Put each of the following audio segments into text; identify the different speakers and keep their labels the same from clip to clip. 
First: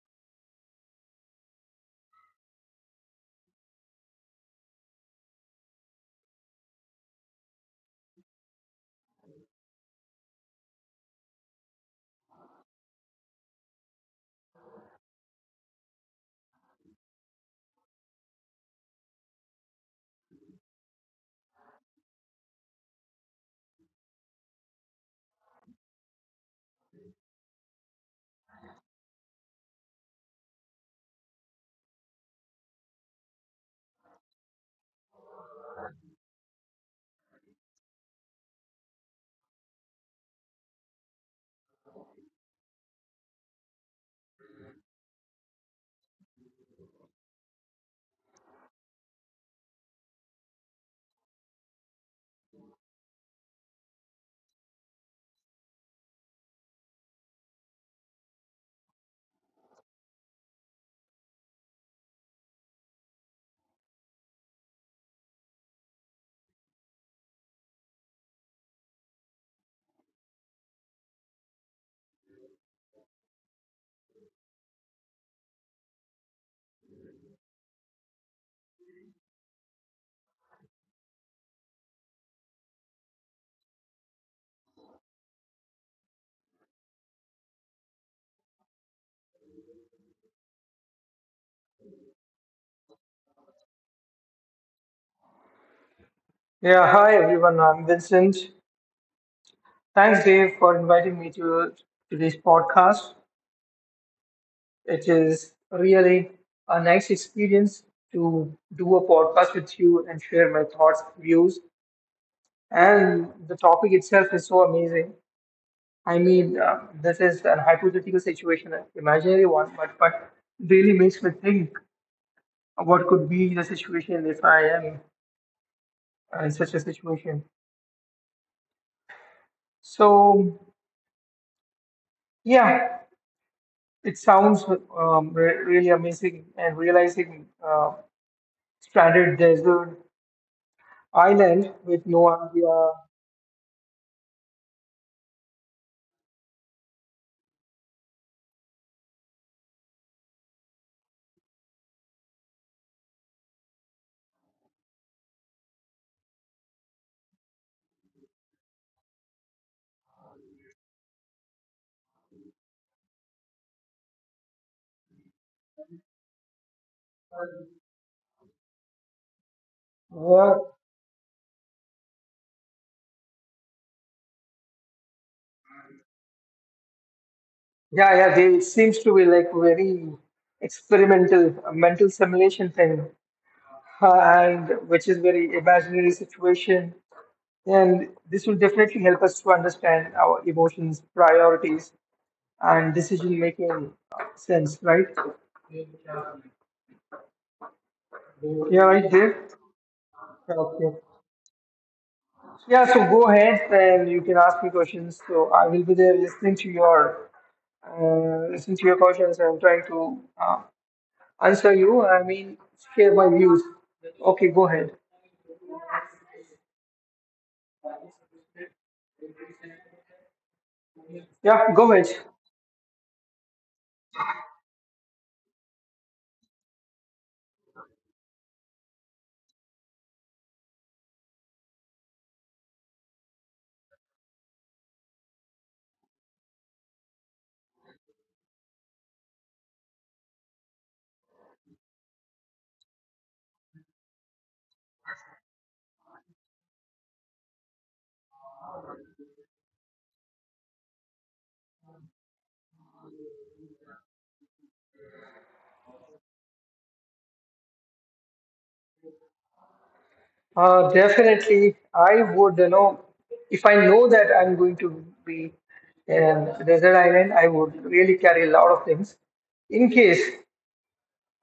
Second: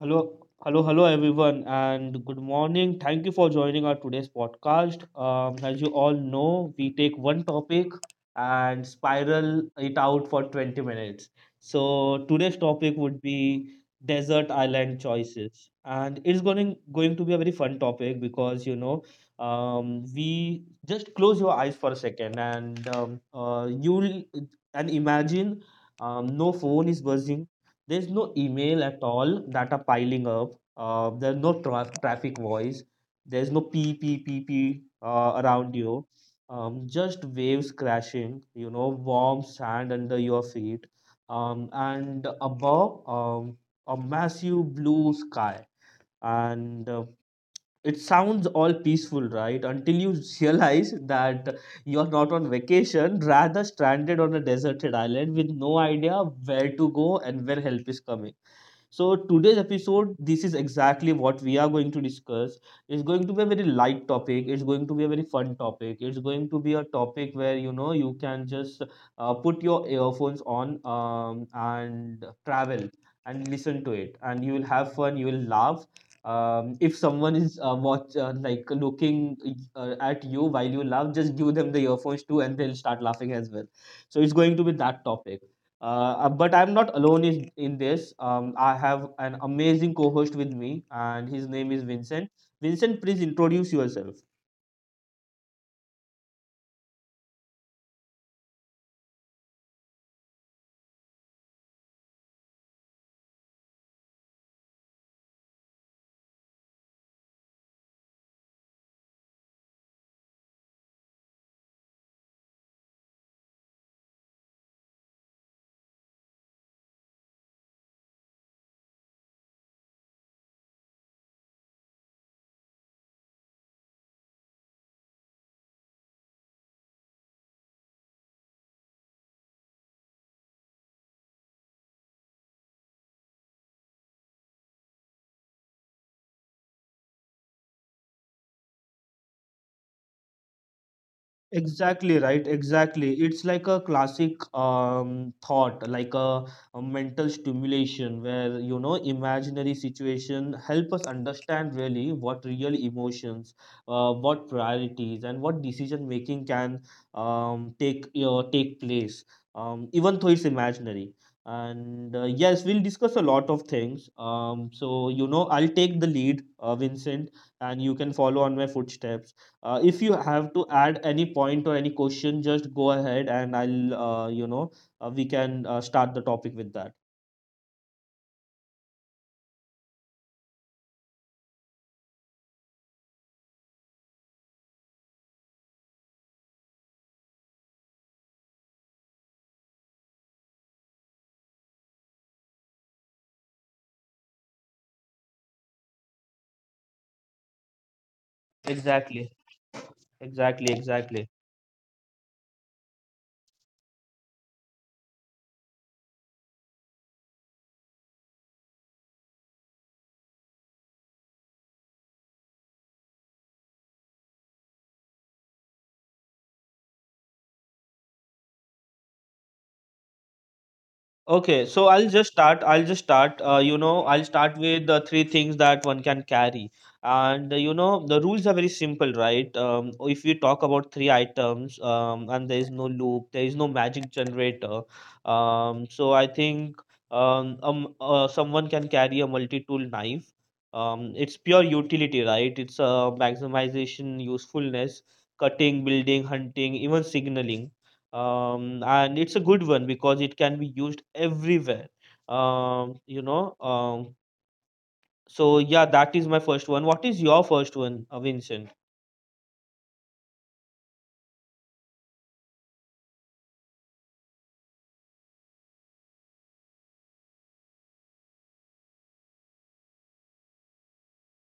Speaker 1: Hello, hello, hello, everyone, and good morning. Thank you for joining our today's podcast. As you all know, we take one topic and spiral it out for 20 minutes. So today's topic would be desert island choices, and it's going to be a very fun topic because we just close your eyes for a second and you'll and imagine. No phone is buzzing, there's no email at all that are piling up. There's no traffic voice. There's no pee pee pee pee around you. Just waves crashing. You know, warm sand under your feet. And above, a massive blue sky. And it sounds all peaceful, right? Until you realize that you're not on vacation, rather stranded on a deserted island with no idea where to go and where help is coming. So today's episode, this is exactly what we are going to discuss. It's going to be a very light topic. It's going to be a very fun topic. It's going to be a topic where you know you can just put your earphones on and travel and listen to it, and you will have fun. You will laugh. If someone is watch like looking at you while you laugh, just give them the earphones too, and they'll start laughing as well. So it's going to be that topic. But I'm not alone in this. I have an amazing co host with me, and his name is Vincent. Vincent, please introduce yourself.
Speaker 2: Yeah, hi everyone. I'm Vincent. Thanks, Dave, for inviting me to this podcast. It is really a nice experience to do a podcast with you and share my thoughts, views, and the topic itself is so amazing. I mean, this is an hypothetical situation, an imaginary one, but really makes me think what could be the situation if I am in such a situation. So, yeah. It sounds re really amazing and realizing stranded desert island with
Speaker 1: Exactly
Speaker 2: no
Speaker 1: right,
Speaker 2: idea
Speaker 1: exactly. It's like a classic thought, a mental stimulation where, you know, imaginary situation help us understand really what real emotions, what priorities and what decision making can take place, even though it's imaginary. And yes, we'll discuss a lot of things. So, you know, I'll take the lead, Vincent, and you can follow on my footsteps. If you have
Speaker 2: where.
Speaker 1: to add any point or any question, just go ahead and I'll you know, we can start the topic with that.
Speaker 2: Yeah, yeah, they, it seems to be like very experimental, a mental simulation thing, uh, and which is very imaginary situation. And this will definitely help us to understand our emotions, priorities, and decision making sense, right? Yeah, right
Speaker 1: Exactly,
Speaker 2: there.
Speaker 1: exactly,
Speaker 2: Okay.
Speaker 1: exactly.
Speaker 2: Yeah, so go ahead and you can ask me questions. So I will be there listening to your questions. I'm trying to answer you. I mean, share my views. Okay, go ahead.
Speaker 1: Okay,
Speaker 2: Yeah,
Speaker 1: so
Speaker 2: go
Speaker 1: I'll
Speaker 2: ahead.
Speaker 1: just start. I'll just start. You know, I'll start with the three things that one can carry. And you know, the rules are very simple, right? If we talk about three items, and there is no loop, there is no magic generator. So I think someone can carry a multi-tool knife. It's pure utility, right? It's maximization, usefulness, cutting, building, hunting, even signaling, and it's a good one because it can be used everywhere. um, you know um, so yeah, that is my first one. What is your first one, Vincent?
Speaker 2: Definitely, I would. You know, if I know that I'm going to be in a desert island, I would really carry a lot of things. In case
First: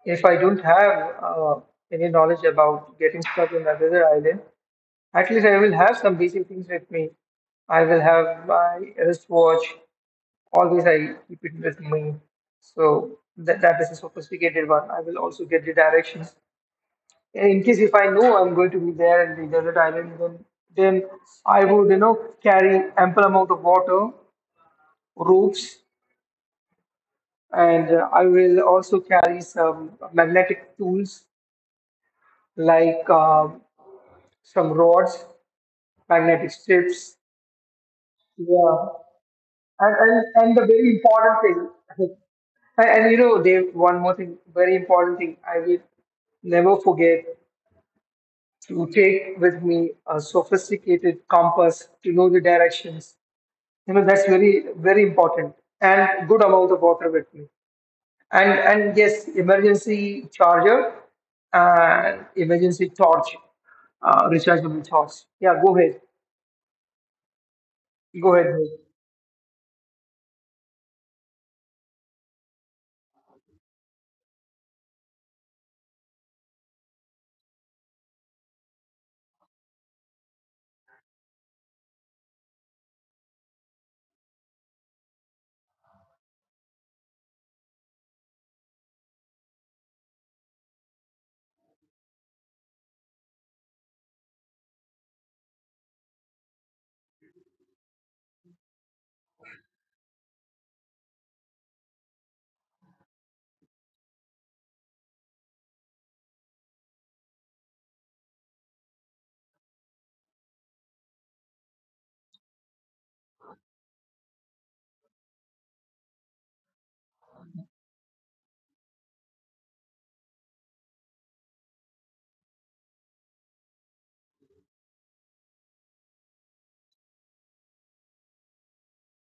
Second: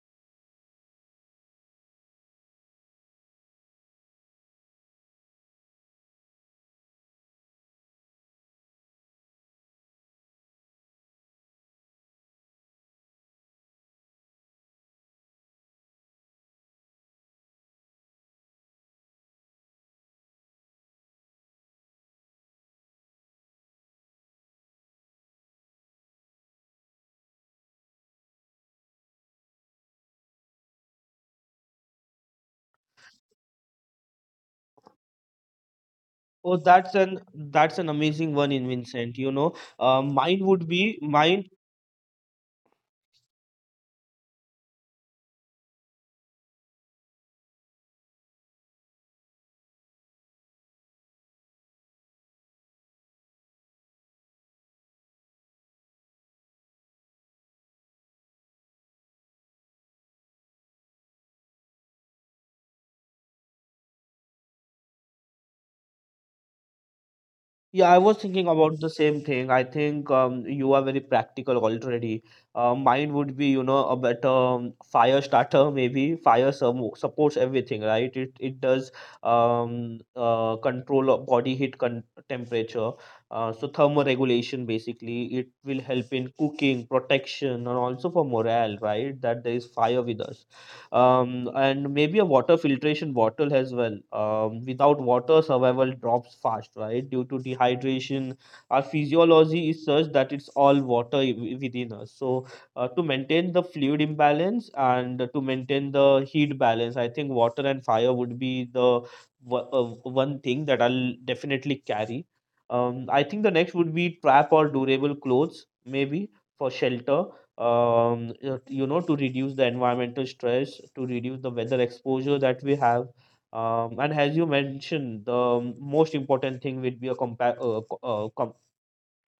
Speaker 2: if I don't have any knowledge about getting stuck in a desert island, at least I will have some basic things with me. I will have my wristwatch. Always I keep it with me. So that, that is a sophisticated one. I will also get the directions. And in case if I know I'm going to be there in the desert island, then I would, you know, carry ample amount of water, ropes, and I will also carry some magnetic tools like some rods,
Speaker 1: Oh,
Speaker 2: magnetic
Speaker 1: that's an,
Speaker 2: strips.
Speaker 1: that's an amazing one in
Speaker 2: Yeah.
Speaker 1: Vincent, you know, mine
Speaker 2: And
Speaker 1: would
Speaker 2: the
Speaker 1: be
Speaker 2: very important
Speaker 1: mine.
Speaker 2: thing, and you know, Dave, one more thing, very important thing, I will never forget to take with me a sophisticated compass to know the directions. You know, that's very, very important. And good amount of water with me. And yes, emergency charger and emergency torch, rechargeable torch. Yeah, go ahead.
Speaker 1: Yeah, I was
Speaker 2: Go
Speaker 1: thinking
Speaker 2: ahead.
Speaker 1: about the same thing. I think you are very practical already. Mine would be, you know, a better fire starter, maybe. Fire supports everything, right? It does control of body heat temperature. So thermoregulation, basically, it will help in cooking, protection, and also for morale, right? That there is fire with us, and maybe a water filtration bottle as well. Without water, survival drops fast, right? Due to dehydration, our physiology is such that it's all water within us. So, to maintain the fluid imbalance and to maintain the heat balance, I think water and fire would be the wo- uh, one thing that I'll definitely carry. I think the next would be trap or durable clothes, maybe for shelter, you know, to reduce the environmental stress, to reduce the weather exposure that we have. And as you mentioned, the most important thing would be a compa- co- com-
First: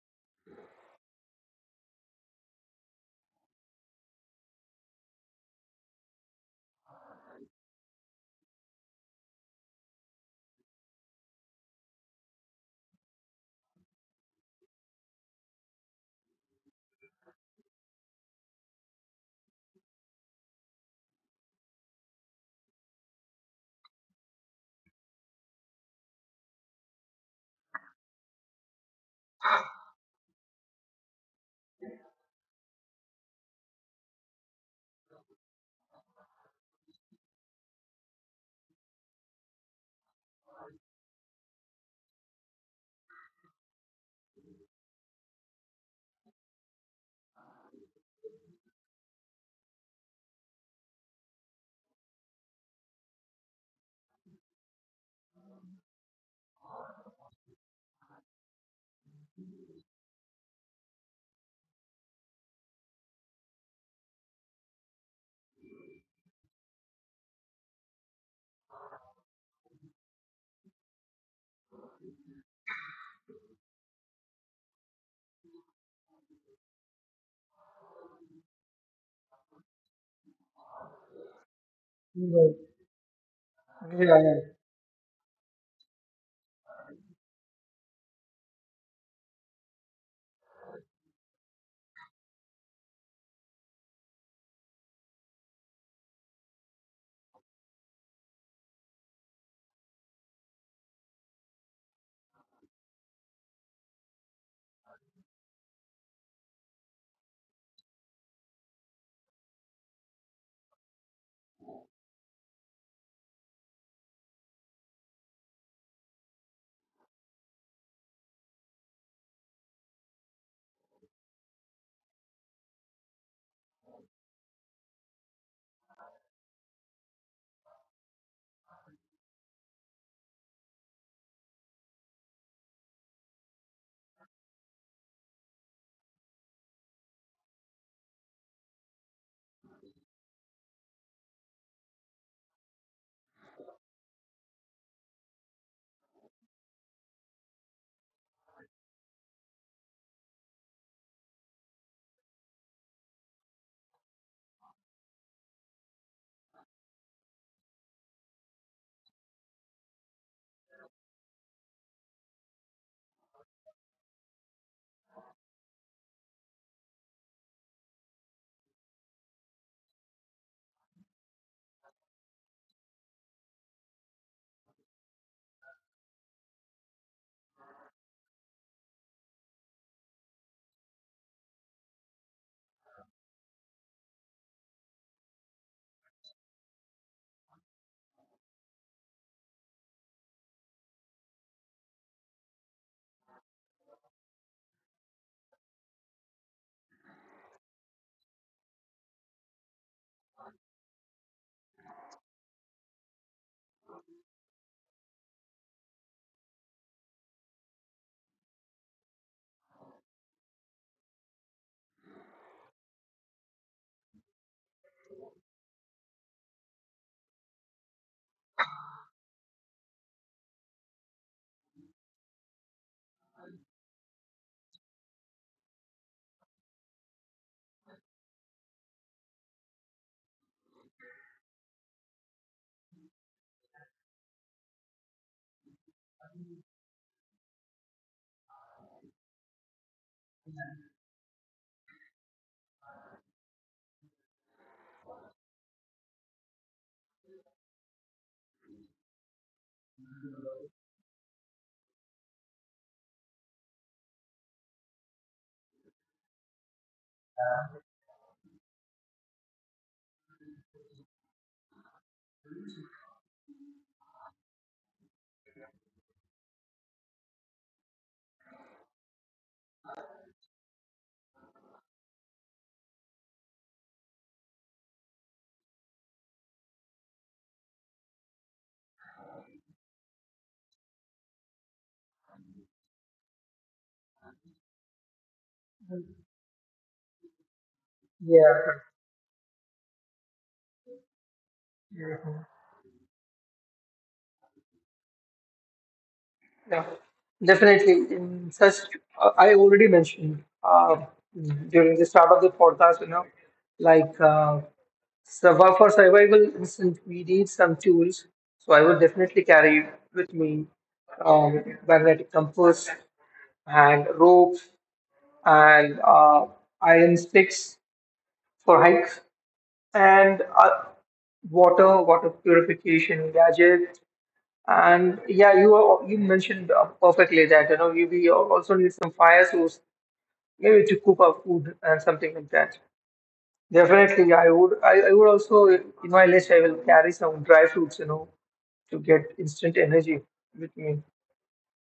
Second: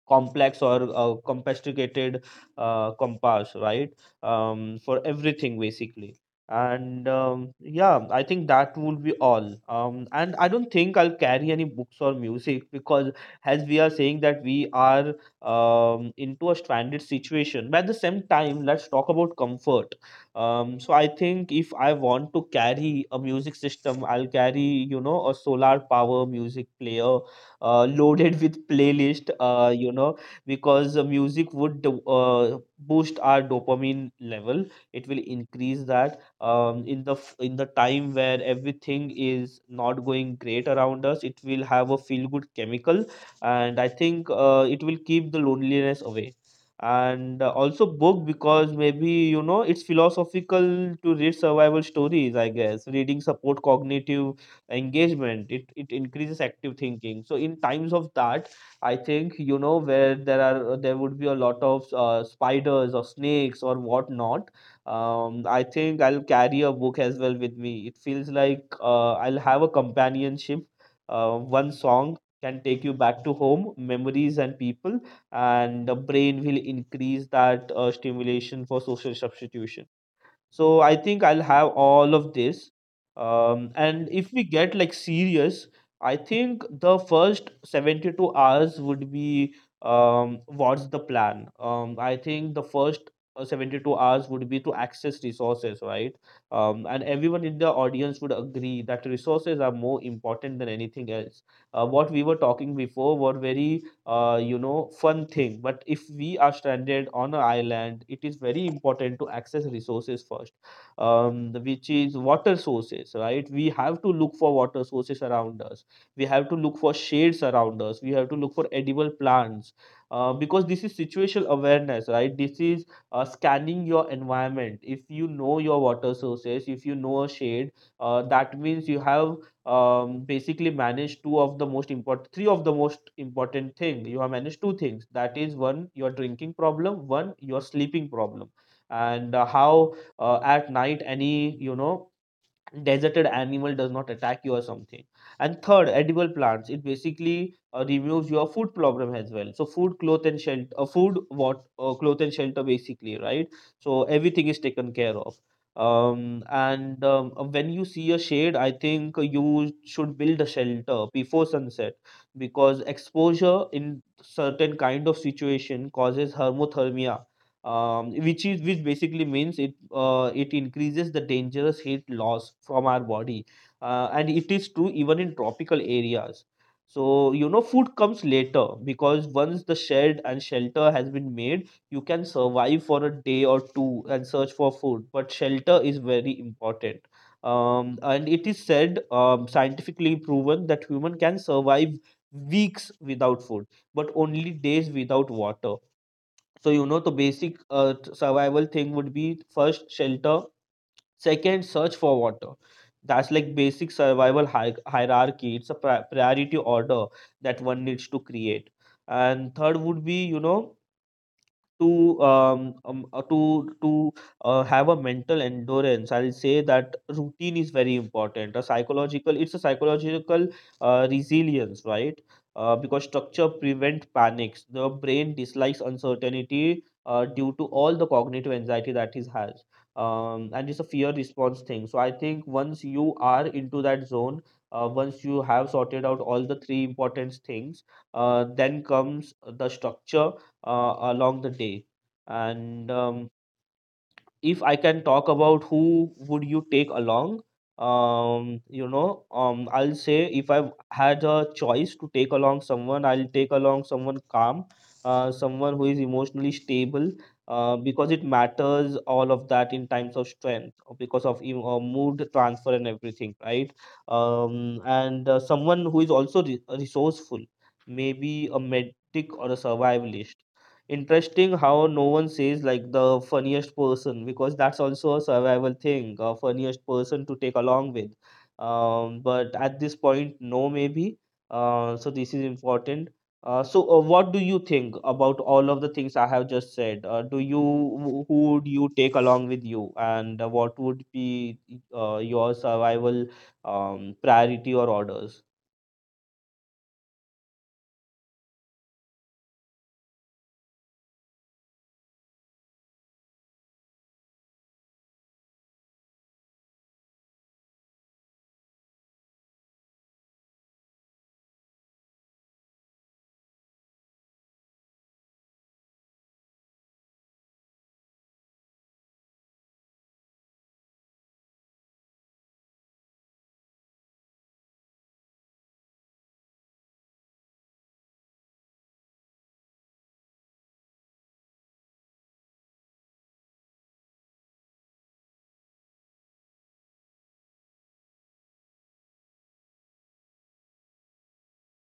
Speaker 1: complex or complicated compass, right? For everything, basically. And Yeah, I think that would be all. And I don't think I'll carry any books or music because, as we are saying that we are into a stranded situation, but at the same time, let's talk about comfort. So I think if I want to carry a music system, I'll carry, you know, a solar power music player loaded with playlist, you know, because the music would boost our dopamine level. It will increase that in the in the time where everything is not going great around us. It will have a feel good chemical, and I think it will keep the loneliness away. And also book, because maybe, you know, it's philosophical to read survival stories. I guess reading support cognitive engagement. It increases active thinking. So in times of that, I think, you know, where there are there would be a lot of spiders or snakes or whatnot. I think I'll carry a book as well with me. It feels like I'll have a companionship. One song can take you back to home memories and people, and the brain will increase that stimulation for social substitution. So I think I'll have all
Speaker 2: Dave. Go
Speaker 1: of
Speaker 2: ahead.
Speaker 1: this. And
Speaker 2: Yeah,
Speaker 1: if we
Speaker 2: yeah.
Speaker 1: get like serious, I think the first 72 hours would be what's the plan. I think the first 72 hours would be to access resources, right? And everyone in the audience would agree that resources are more important than anything else. What we were talking before were very you know, fun thing, but if we are stranded on an island, it is very important to access resources first, which is water sources, right? We have to look for water sources around us, we have to look for shades around us, we have to look for edible plants, because this is situational awareness, right? This is scanning your environment. If you know your water sources, if you know a shade, that means you have basically manage two of the most important, three of the most important thing. You have managed two things, that is, one your drinking problem, one your sleeping problem. And How at night any, you know, deserted animal does not attack you or something. And third, edible plants, it basically removes your food problem as well. So food, cloth and shelter, food, what, cloth and shelter basically, right? So everything is taken care of. And When you see a shade, I think you should build a shelter before sunset, because exposure in certain kind of situation causes hermothermia, which is, which basically means it increases the dangerous heat loss from our body, and it is true even in tropical areas. So, you know, food comes later, because once the shed and shelter has been made, you can survive for a day or two and search for food, but shelter is very important. And it is said, scientifically proven, that human can survive weeks without food, but only days without water. So, you know, the basic survival thing would be first shelter, second search for water. That's like basic survival hierarchy. It's a priority order that one needs to create. And third would be, you know, to have a mental endurance. I'll say that routine is very important, a psychological, it's a psychological resilience, right? Because structure prevent panics. The brain dislikes uncertainty due to all the cognitive anxiety that it has, and it's a fear response thing. So I think once you are into that zone, once you have sorted out all the three important things, then comes the structure along the day. And If I can talk about who would you take along, I'll say if I had a choice to take along someone, I'll take along someone calm, someone who is emotionally stable, because it matters all of that in times of strength, because of mood transfer and everything, right? And someone who is also resourceful, maybe a medic or a survivalist. Interesting how no one says like the funniest person, because that's also a survival thing, a funniest person to take along with. But at this point, no, maybe. So this is important. What do you think about all of the things I have just said? Do you, who would
Speaker 2: Yeah.
Speaker 1: you take along with you, and what would be
Speaker 2: Yeah, yeah, yeah.
Speaker 1: your survival priority or orders?
Speaker 2: Yeah, definitely. In such, I already mentioned during the start of the podcast, you know, like survival for survival, instant, we need some tools. So I will definitely carry with me magnetic compass and rope and iron sticks for hikes and water, water purification gadget. And yeah, you are, you mentioned perfectly that you know you we also need some fire source maybe to cook our food and something like that. Definitely, I would, I would also in my list I will carry some dry fruits, you know, to get instant energy with me.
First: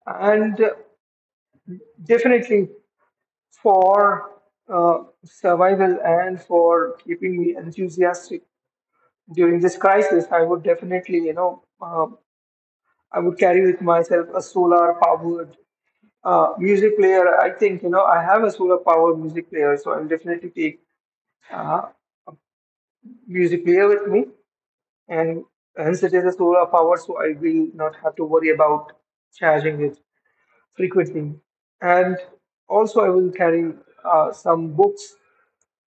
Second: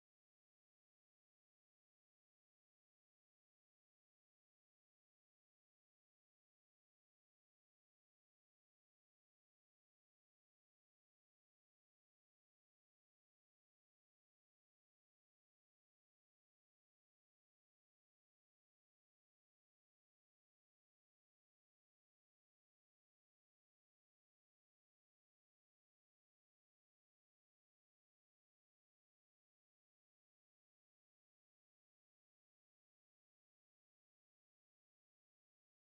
Speaker 2: And definitely for survival and for keeping me enthusiastic during this crisis, I would definitely, you know, I would carry with myself a solar powered music player. I think, you know, I have a solar power music player, so I'll definitely take uh, music player with me. And hence it is a solar power, so I will not have to worry about charging it frequently. And also I will carry some books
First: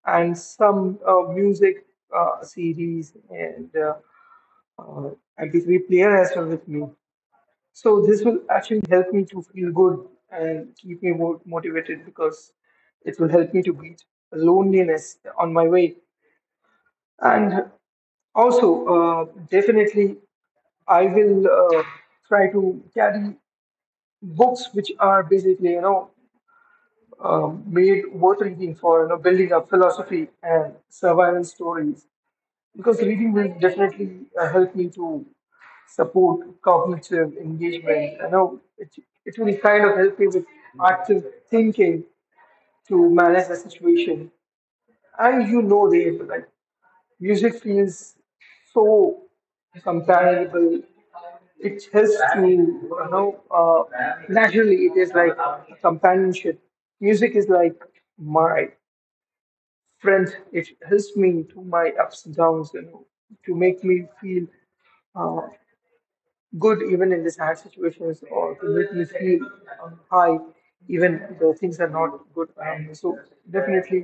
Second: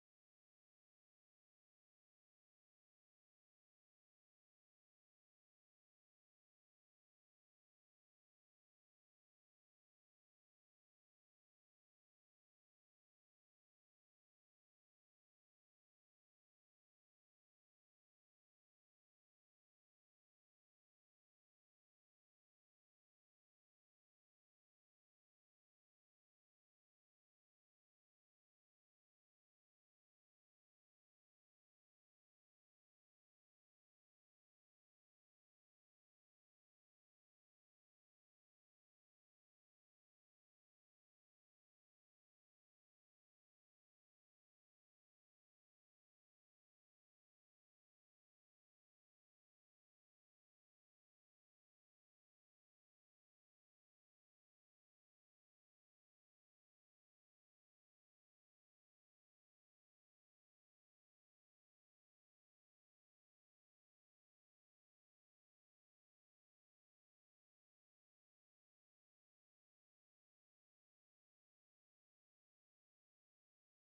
Speaker 2: and some music CDs and uh, MP3 player as well with me. So this will actually help me to feel good and keep me motivated because it will help me to beat loneliness on my way. And also, definitely, I will try to carry books which are basically, you know, made worth reading for, you know, building up philosophy and survival stories, because reading will definitely help me to support, cognitive engagement. You know, it will kind of help you with active thinking to manage the situation. And you know, Dave, like music feels so comparable. It helps to, you know, naturally it is like companionship. Music is like my friend. It helps me through my ups and downs, you know, to make me feel uh, good even in the sad situations, or to make me feel high even though things are not good around me. So definitely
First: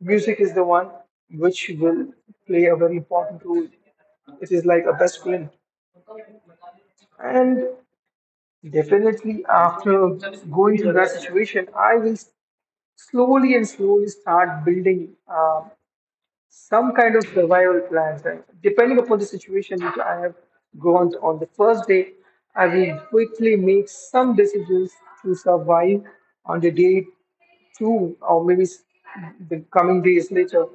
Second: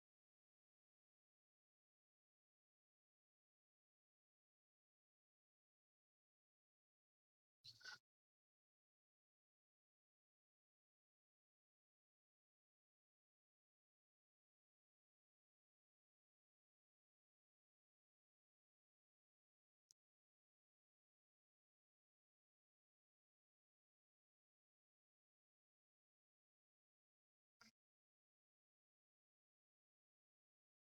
Speaker 2: music is the one which will play a very important role. It is like a best friend. And definitely after going through that situation, I will slowly and slowly start building some kind of survival plans. And depending upon the situation which I have gone to on the first day, I will quickly make some decisions to survive on the day two, or maybe the coming days later.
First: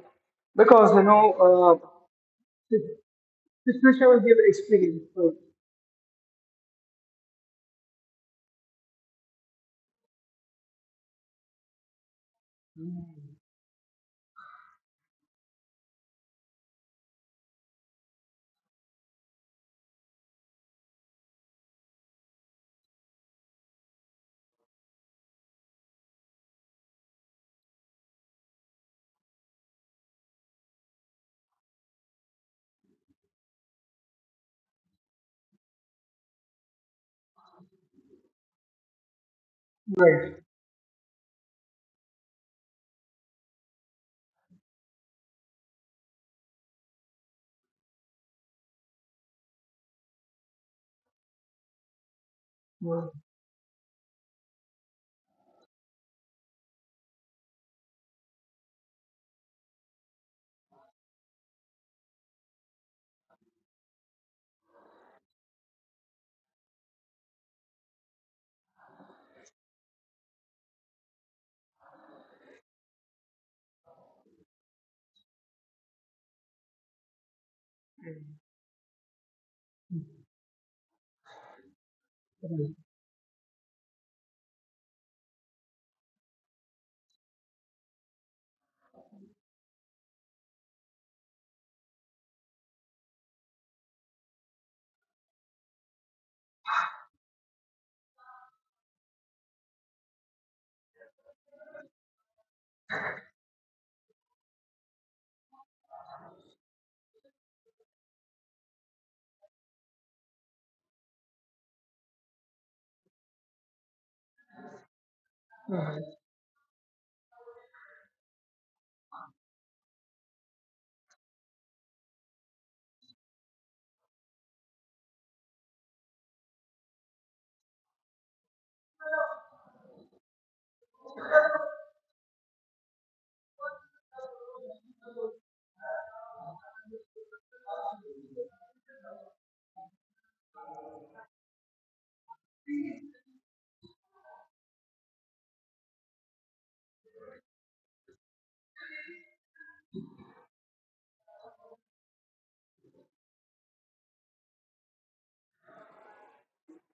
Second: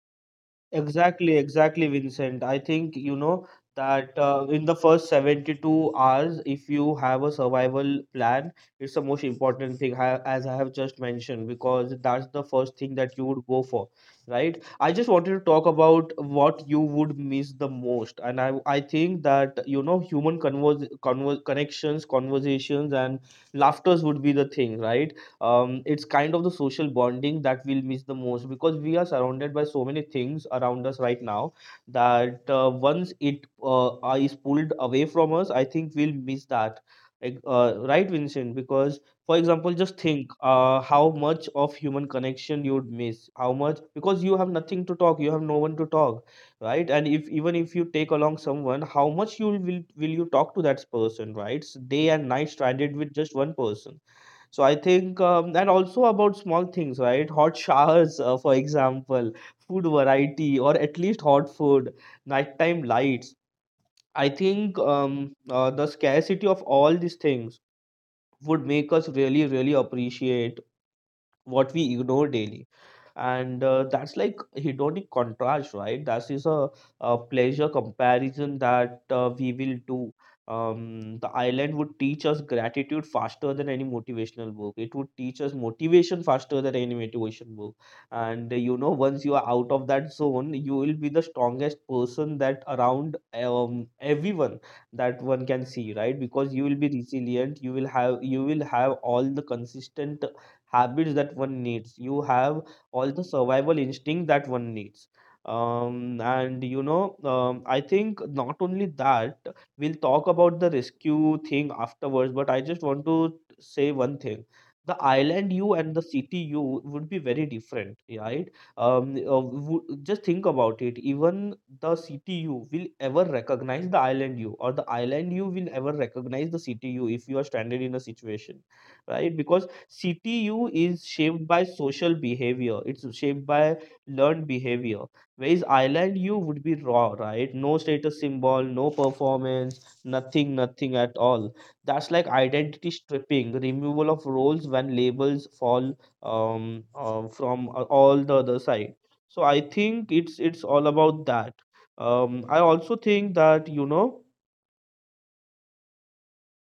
Speaker 2: Because, you know,
Speaker 1: Exactly,
Speaker 2: uh,
Speaker 1: exactly, Vincent. I
Speaker 2: the
Speaker 1: think you know
Speaker 2: the situation
Speaker 1: that
Speaker 2: will give
Speaker 1: in the
Speaker 2: experience.
Speaker 1: first
Speaker 2: So,
Speaker 1: 72 hours, if you have a survival plan, it's the most important thing, as I have just mentioned, because that's the first thing that you would go for, right? I just wanted to talk about what you would miss the most, and I think that you know human connections, conversations, and laughters would be the thing, right? It's kind of the social bonding that we'll miss the most because we are surrounded by so many things around us right now that once it is pulled away from us, I think we'll miss that. Like, right, Vincent? Because, for example, just think
Speaker 2: right.
Speaker 1: how much of human connection you'd miss. How much? Because you have nothing to talk, you have no one to talk, right? And if even if you take along someone, how much you will you talk to that person, right? So day and night stranded with just one person, so I think, and also about small things, right? Hot showers, for example, food variety, or at least hot food, nighttime lights. I think the scarcity of all these things would make us really, really appreciate what we ignore daily, and that's like hedonic contrast, right? That is a pleasure comparison that we will do. The island would teach us gratitude faster than any motivational book. It would teach us motivation faster than any motivation book. And you know, once you are out of that zone, you will be the strongest person that around everyone that one can see, right? Because you will be resilient, you will have all the consistent habits that one needs. You have all the survival instinct that one needs. And you know, I think not only that, we'll talk about the rescue thing afterwards, but I just want to say one thing. The island you and the city you would be very different, right? Just think about it. Even the city you will ever recognize the island you, or the island you will ever recognize the city you if you are stranded in a situation, right? Because CTU is shaped by social behavior. It's shaped by learned behavior. Whereas island U would be raw, right? No status symbol, no performance, nothing, nothing at all. That's like identity stripping, removal of roles when labels fall from all the other side. So I think it's all about that. I also think that you know,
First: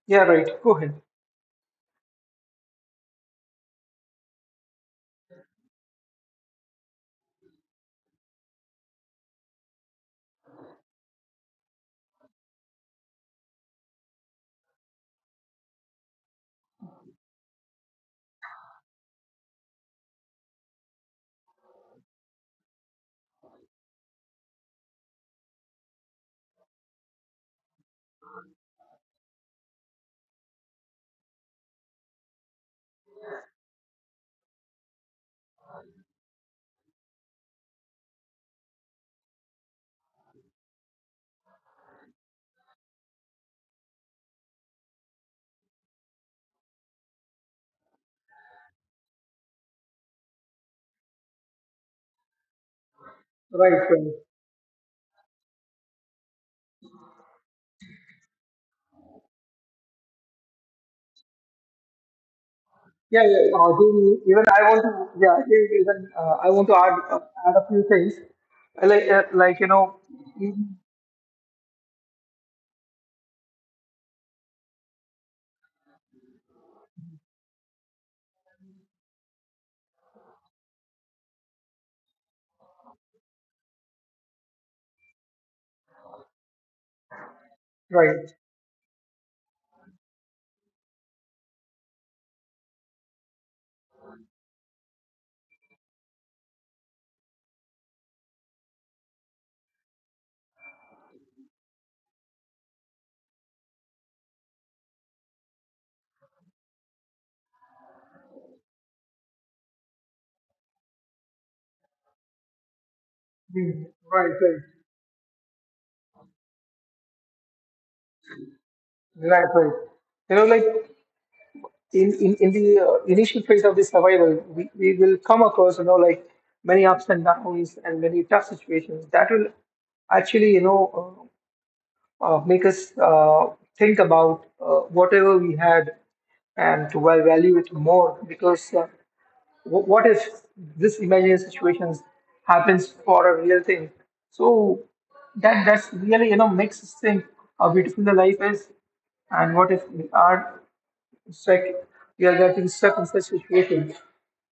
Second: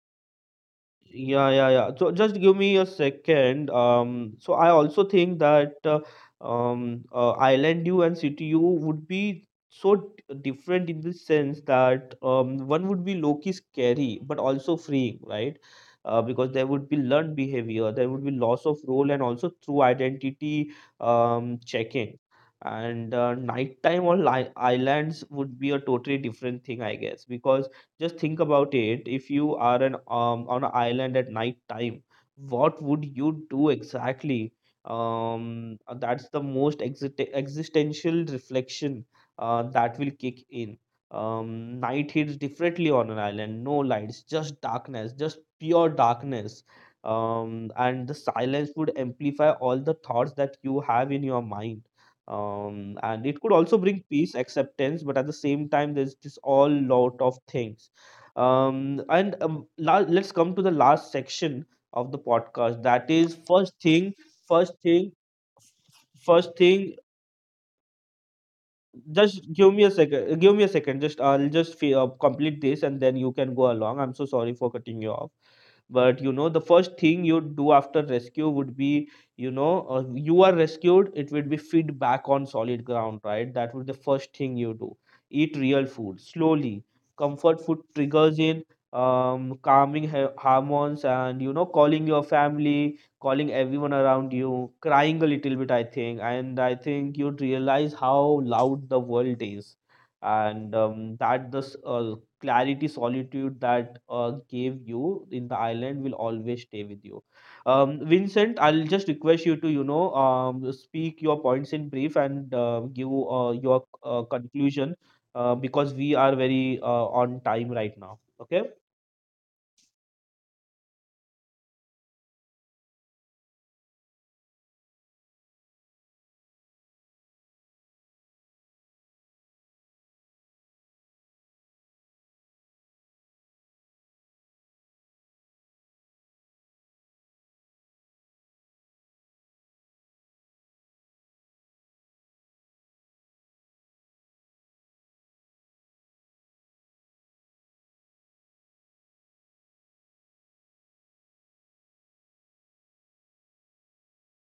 Speaker 2: Yeah, right. Go ahead.
Speaker 1: yeah, yeah, yeah. So just give me a second. So I also think that Island U and City U would be so different in the sense that one would be low-key scary but also freeing, right? Because there would be learned behavior, there would be loss of role, and also through identity, checking. And nighttime on li islands would be a totally different thing, I guess, because just think about it. If you are an on an island at night time, what would you do exactly? That's the most existential reflection that will kick in. Night hits differently on an island. No lights, just darkness, just pure darkness. And the silence would amplify all the thoughts that you have in your mind. And it could
Speaker 2: Right,
Speaker 1: also bring
Speaker 2: right.
Speaker 1: peace, acceptance, but at the same time there's this all lot of things. And let's come to the last section of the podcast. That
Speaker 2: Yeah,
Speaker 1: is
Speaker 2: yeah, yeah.
Speaker 1: first
Speaker 2: Jim,
Speaker 1: thing,
Speaker 2: even I
Speaker 1: first
Speaker 2: want to,
Speaker 1: thing,
Speaker 2: yeah, Jim, even I
Speaker 1: first
Speaker 2: want to add
Speaker 1: thing.
Speaker 2: add a few things.
Speaker 1: Just
Speaker 2: Like you
Speaker 1: give me a
Speaker 2: know,
Speaker 1: second. Give me a
Speaker 2: in-
Speaker 1: second. Just I'll just complete this, and then you can go along. I'm so sorry for cutting you off. But you know, the first thing you'd do after rescue would be, you know, you are rescued, it would be feed back on solid ground, right? That would be the first thing you do. Eat real food slowly. Comfort food
Speaker 2: right,
Speaker 1: triggers in calming ha- hormones. And you know, calling your family, calling everyone around you, crying a little bit, I think. And I think you'd realize how loud the world is. And that this clarity solitude that gave you in the island will always stay with you. Vincent, I'll just request you to, you know, speak your points in brief and give
Speaker 2: Jim,
Speaker 1: your
Speaker 2: right, right,
Speaker 1: conclusion, because we are very on time right now. Okay.
Speaker 2: right, right. You know, like in the initial phase of the survival, we will come across, you know, like many ups and downs and many tough situations that will actually, you know, make us think about whatever we had and to value it more, because. What if this imaginary situation happens for a real thing? So that that's really, you know, makes us think how beautiful the life is, and what if we are stuck? We are getting stuck in such situation,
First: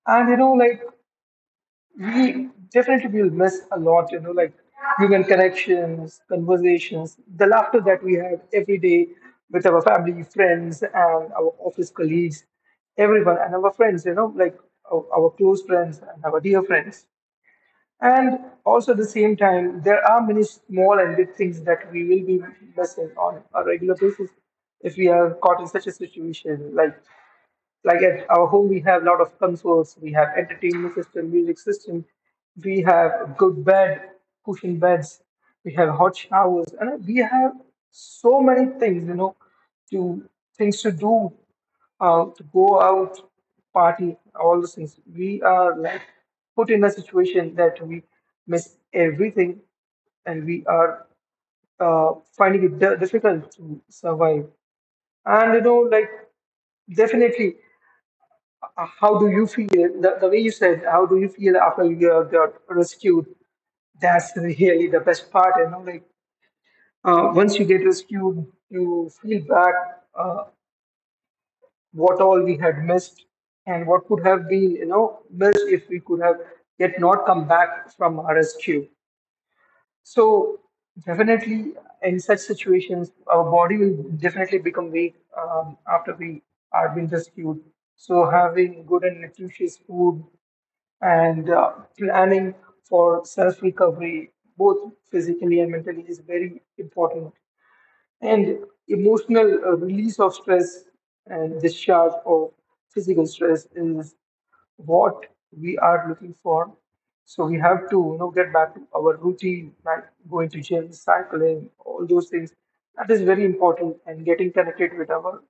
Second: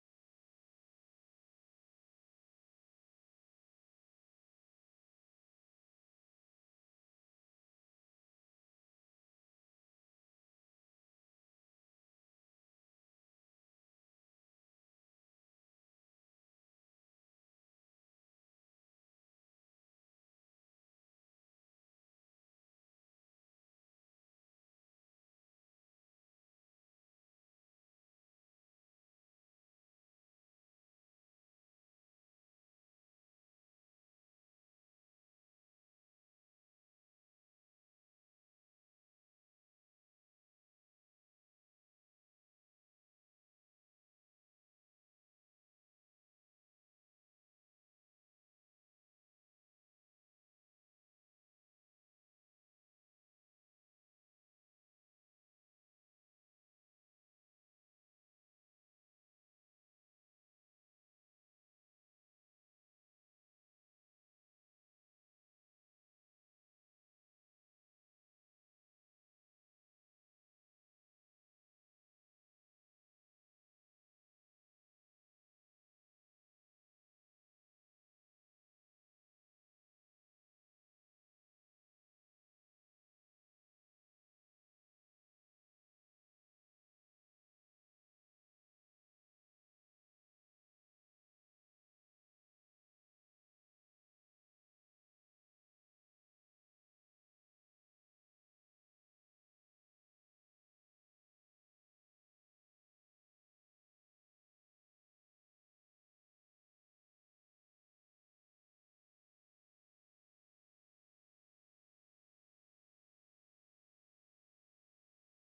Speaker 2: and you know like we definitely will miss a lot, you know, like human connections, conversations, the laughter that we have every day with our family, friends, and our office colleagues, everyone, and our friends, you know, like our close friends and our dear friends. And also at the same time, there are many small and big things that we will be missing on a regular basis if we are caught in such a situation. Like at our home we have a lot of consoles, we have entertainment system, music system, we have good bed, cushion beds, we have hot showers, and we have so many things, you know, to things to do, to go out, party, all those things. We are like put in a situation that we miss everything and we are uh, finding it difficult to survive. And you know, like definitely, how do you feel, the way you said how do you feel after you got rescued, that's really the best part, you know, like once you get rescued you feel back uh, what all we had missed and what could have been, you know, missed if we could have yet not come back from our rescue. So definitely in such situations our body will definitely become weak after we are being rescued. So having good and nutritious food and planning for self recovery, both physically and mentally, is very important. And emotional release of stress and discharge of physical stress is what we are looking for. So we have to, you know, get back to our routine, like going to gym, cycling, all those things. That is very important, and getting connected with our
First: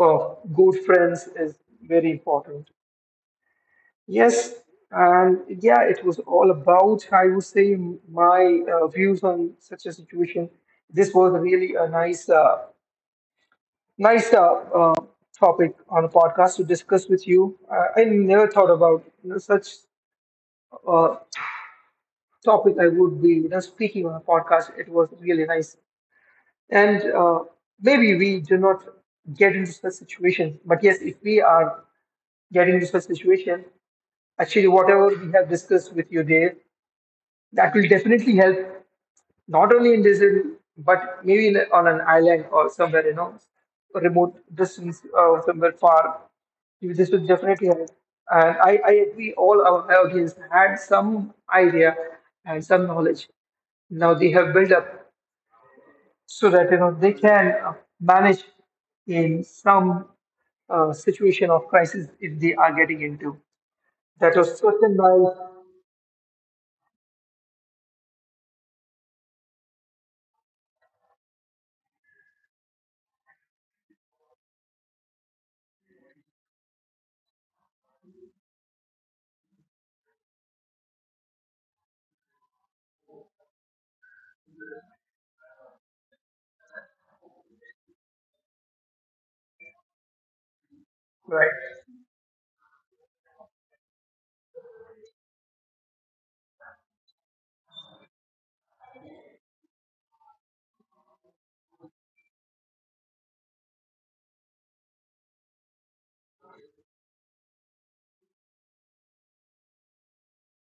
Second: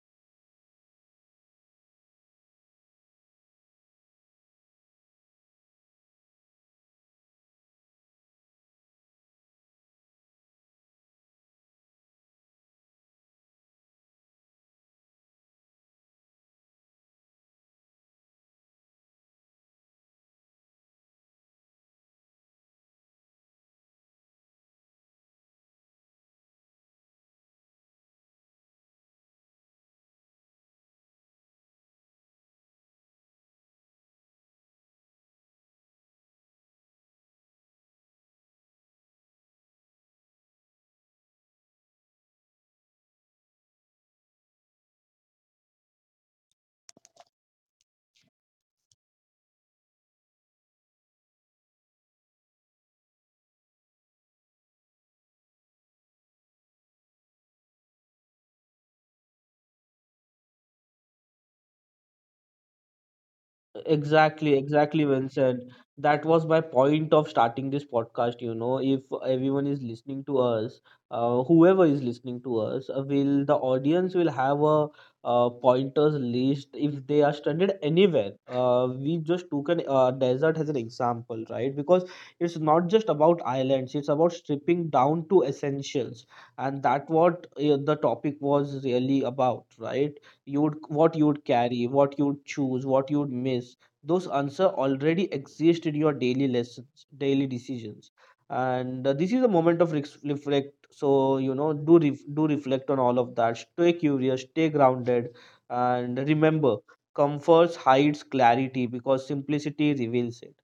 Speaker 2: good friends is very important. Yes, and yeah, it was all about, I would say, my views on such a situation. This was really a nice, nice uh, topic on a podcast to discuss with you. I never thought about, you know, such uh, topic I would be, you know, speaking on a podcast. It was really nice. And maybe we do not get into such situations, but yes, if we are getting into such situation, actually, whatever we have discussed with you, Dave, that will definitely help not only in desert but maybe in, on an island or somewhere, you know, remote distance or somewhere far, this will definitely help. And I agree all our audience had some idea and some knowledge now they have built up, so that you know they can manage in some situation of crisis if they are getting into that
Speaker 1: Exactly,
Speaker 2: was certain
Speaker 1: exactly,
Speaker 2: by
Speaker 1: Vincent. That was my point of starting this podcast. You know, if everyone is listening to us, whoever is listening to us, will the audience will have a pointers list if they are stranded anywhere. We just took an desert as an example, right? Because it's not just about islands; it's about stripping down to essentials, and that what the topic was really about, right? You would, what you would
Speaker 2: right.
Speaker 1: carry, what you would choose, what you would miss. Those answers already exist in your daily lessons, daily decisions, and this is a moment of reflect. So you know, do do reflect on all of that. Stay curious, stay grounded, and remember, comfort hides clarity because simplicity reveals it.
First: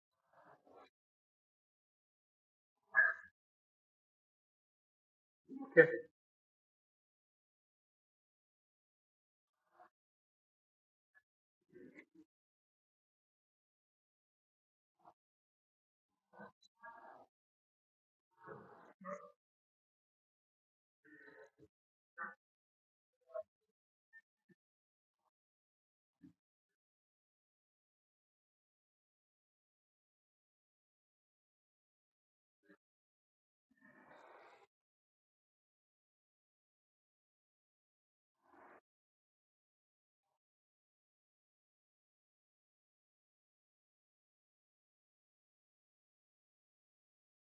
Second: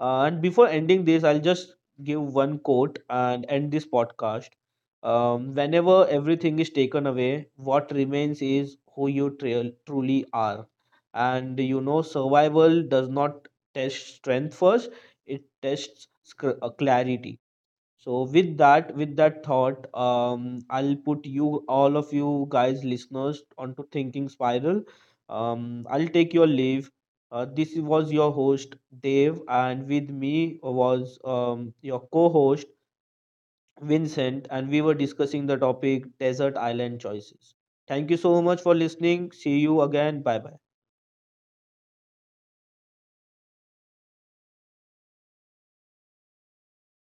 Speaker 1: And before ending this, I'll just give one quote and end this podcast. Whenever
Speaker 2: Okay.
Speaker 1: everything is taken away, what remains is who you trail, truly are. And you know, survival does not test strength first; it tests clarity. So, with that thought, I'll put you, all of you guys, listeners, onto thinking spiral. I'll take your leave. This was your host Dave, and with me was your co-host Vincent, and we were discussing the topic desert island choices. Thank you so much for listening. See you again. Bye bye.